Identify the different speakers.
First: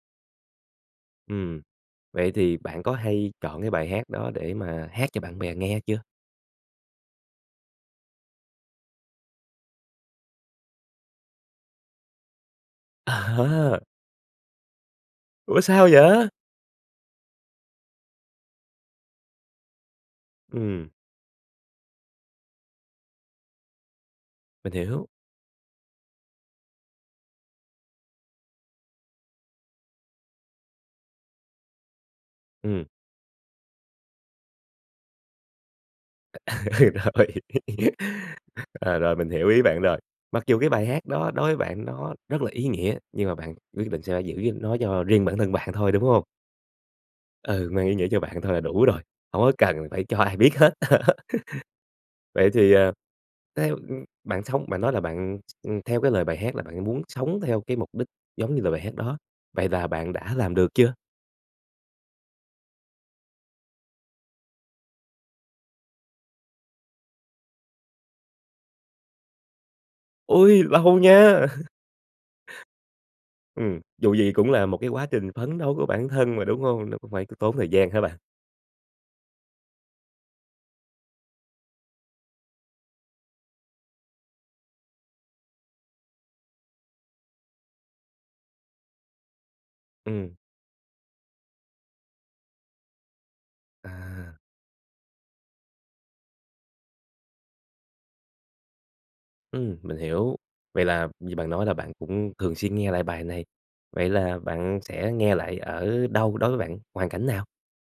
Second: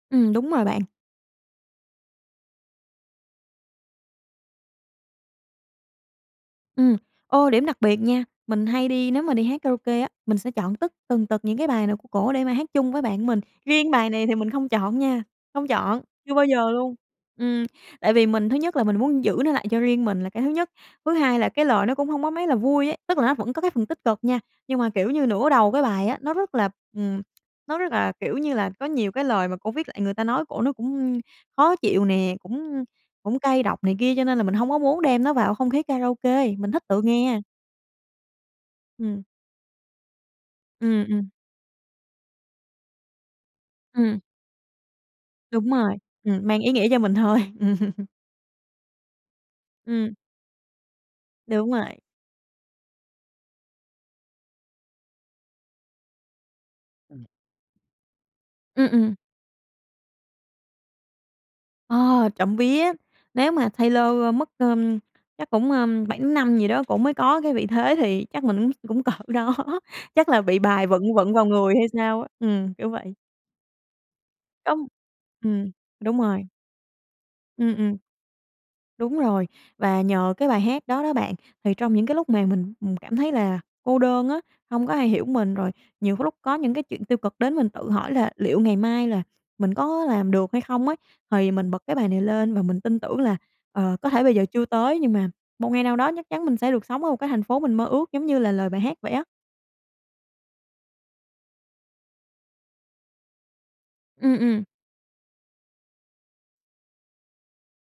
Speaker 1: Ừm, đúng rồi bạn.
Speaker 2: Ừm, vậy thì bạn có hay chọn cái bài hát đó để mà hát cho bạn bè nghe chưa?
Speaker 1: Ừm, ô, điểm đặc biệt nha, mình hay đi nếu mà đi hát karaoke á, mình sẽ chọn tất tần tật những cái bài nào của cổ để mà hát chung với bạn mình,
Speaker 2: À!
Speaker 1: riêng bài này thì mình không chọn nha,
Speaker 2: Ủa
Speaker 1: không
Speaker 2: sao
Speaker 1: chọn,
Speaker 2: vậy?
Speaker 1: chưa bao giờ luôn, ừm, tại vì mình thứ nhất là mình muốn giữ nó lại cho riêng mình là cái thứ nhất,
Speaker 2: Ừm.
Speaker 1: thứ hai là cái lời nó cũng hông có mấy là vui ấy, tức là nó vẫn có cái phần tích cực nha,
Speaker 2: Mình
Speaker 1: nhưng mà,
Speaker 2: hiểu.
Speaker 1: kiểu như, nửa đầu cái bài á, nó rất là, ừm, nó rất là, kiểu như là, có nhiều cái lời mà cổ viết lại người ta nói cổ nó cũng khó chịu nè, cũng
Speaker 2: Ừm.
Speaker 1: cũng cay độc này kia cho nên là mình hông có muốn đem nó vào không khí karaoke,
Speaker 2: À,
Speaker 1: mình thích tự
Speaker 2: rồi,
Speaker 1: nghe.
Speaker 2: ờ, rồi
Speaker 1: Ừm.
Speaker 2: mình hiểu ý bạn rồi. Mặc dù cái bài hát
Speaker 1: Ừm, ừm.
Speaker 2: đó đối với bạn nó rất là ý nghĩa nhưng mà bạn quyết định
Speaker 1: Ừm.
Speaker 2: sẽ giữ nó cho riêng bản thân
Speaker 1: Đúng
Speaker 2: bạn thôi,
Speaker 1: rồi,
Speaker 2: đúng hông?
Speaker 1: ừm, mang ý nghĩa cho mình thôi.
Speaker 2: Ừ, mang ý nghĩa cho bạn thôi là đủ rồi, hổng có cần phải
Speaker 1: Ừm.
Speaker 2: cho ai biết hết.
Speaker 1: Đúng rồi.
Speaker 2: Vậy thì, ờ, theo bạn sống bạn nói là bạn s theo cái lời bài hát là bạn muốn
Speaker 1: Ừm.
Speaker 2: sống theo cái mục đích giống như lời bài
Speaker 1: Ừm,
Speaker 2: hát
Speaker 1: ừm.
Speaker 2: đó, vậy là bạn đã làm được chưa?
Speaker 1: Ờ, trộm vía, nếu mà Taylor mất, ờ chắc cũng, ờ, 7 năm gì đó cổ mới có cái vị thế thì chắc mình cũng cũng cỡ đó chắc là bị
Speaker 2: Ui
Speaker 1: bài
Speaker 2: lâu
Speaker 1: vận
Speaker 2: nha.
Speaker 1: vận vào người hay sao á, ừm, kiểu vậy.
Speaker 2: Ừm, dù gì cũng là một
Speaker 1: Đúng
Speaker 2: cái quá trình phấn
Speaker 1: ừm,
Speaker 2: đấu của bản
Speaker 1: đúng
Speaker 2: thân
Speaker 1: rồi.
Speaker 2: mà, đúng hông? Nó cũng phải có tốn thời
Speaker 1: Ừm,
Speaker 2: gian
Speaker 1: ừm.
Speaker 2: hả bạn?
Speaker 1: Đúng rồi, và nhờ cái bài hát đó đó bạn, thì trong những cái lúc mà mình, ừm, cảm thấy là cô đơn á, hông có ai hiểu mình rồi nhiều cái lúc có những cái chuyện tiêu cực đến mình tự hỏi là liệu ngày mai là mình có làm
Speaker 2: Ừm.
Speaker 1: được hay không ấy, thì mình bật cái bài này lên và mình tin tưởng là, ờ, có thể bây
Speaker 2: À!
Speaker 1: giờ chưa tới nhưng mà một ngày nào đó chắc chắn mình sẽ được sống ở một cái thành phố mình mơ ước giống như là lời bài hát vậy á.
Speaker 2: Ừm, mình hiểu, vậy là như bạn nói là bạn cũng thường xuyên nghe lại bài này, vậy
Speaker 1: Ừm,
Speaker 2: là
Speaker 1: ừm.
Speaker 2: bạn sẽ nghe lại ở đâu đối với bạn, hoàn cảnh nào?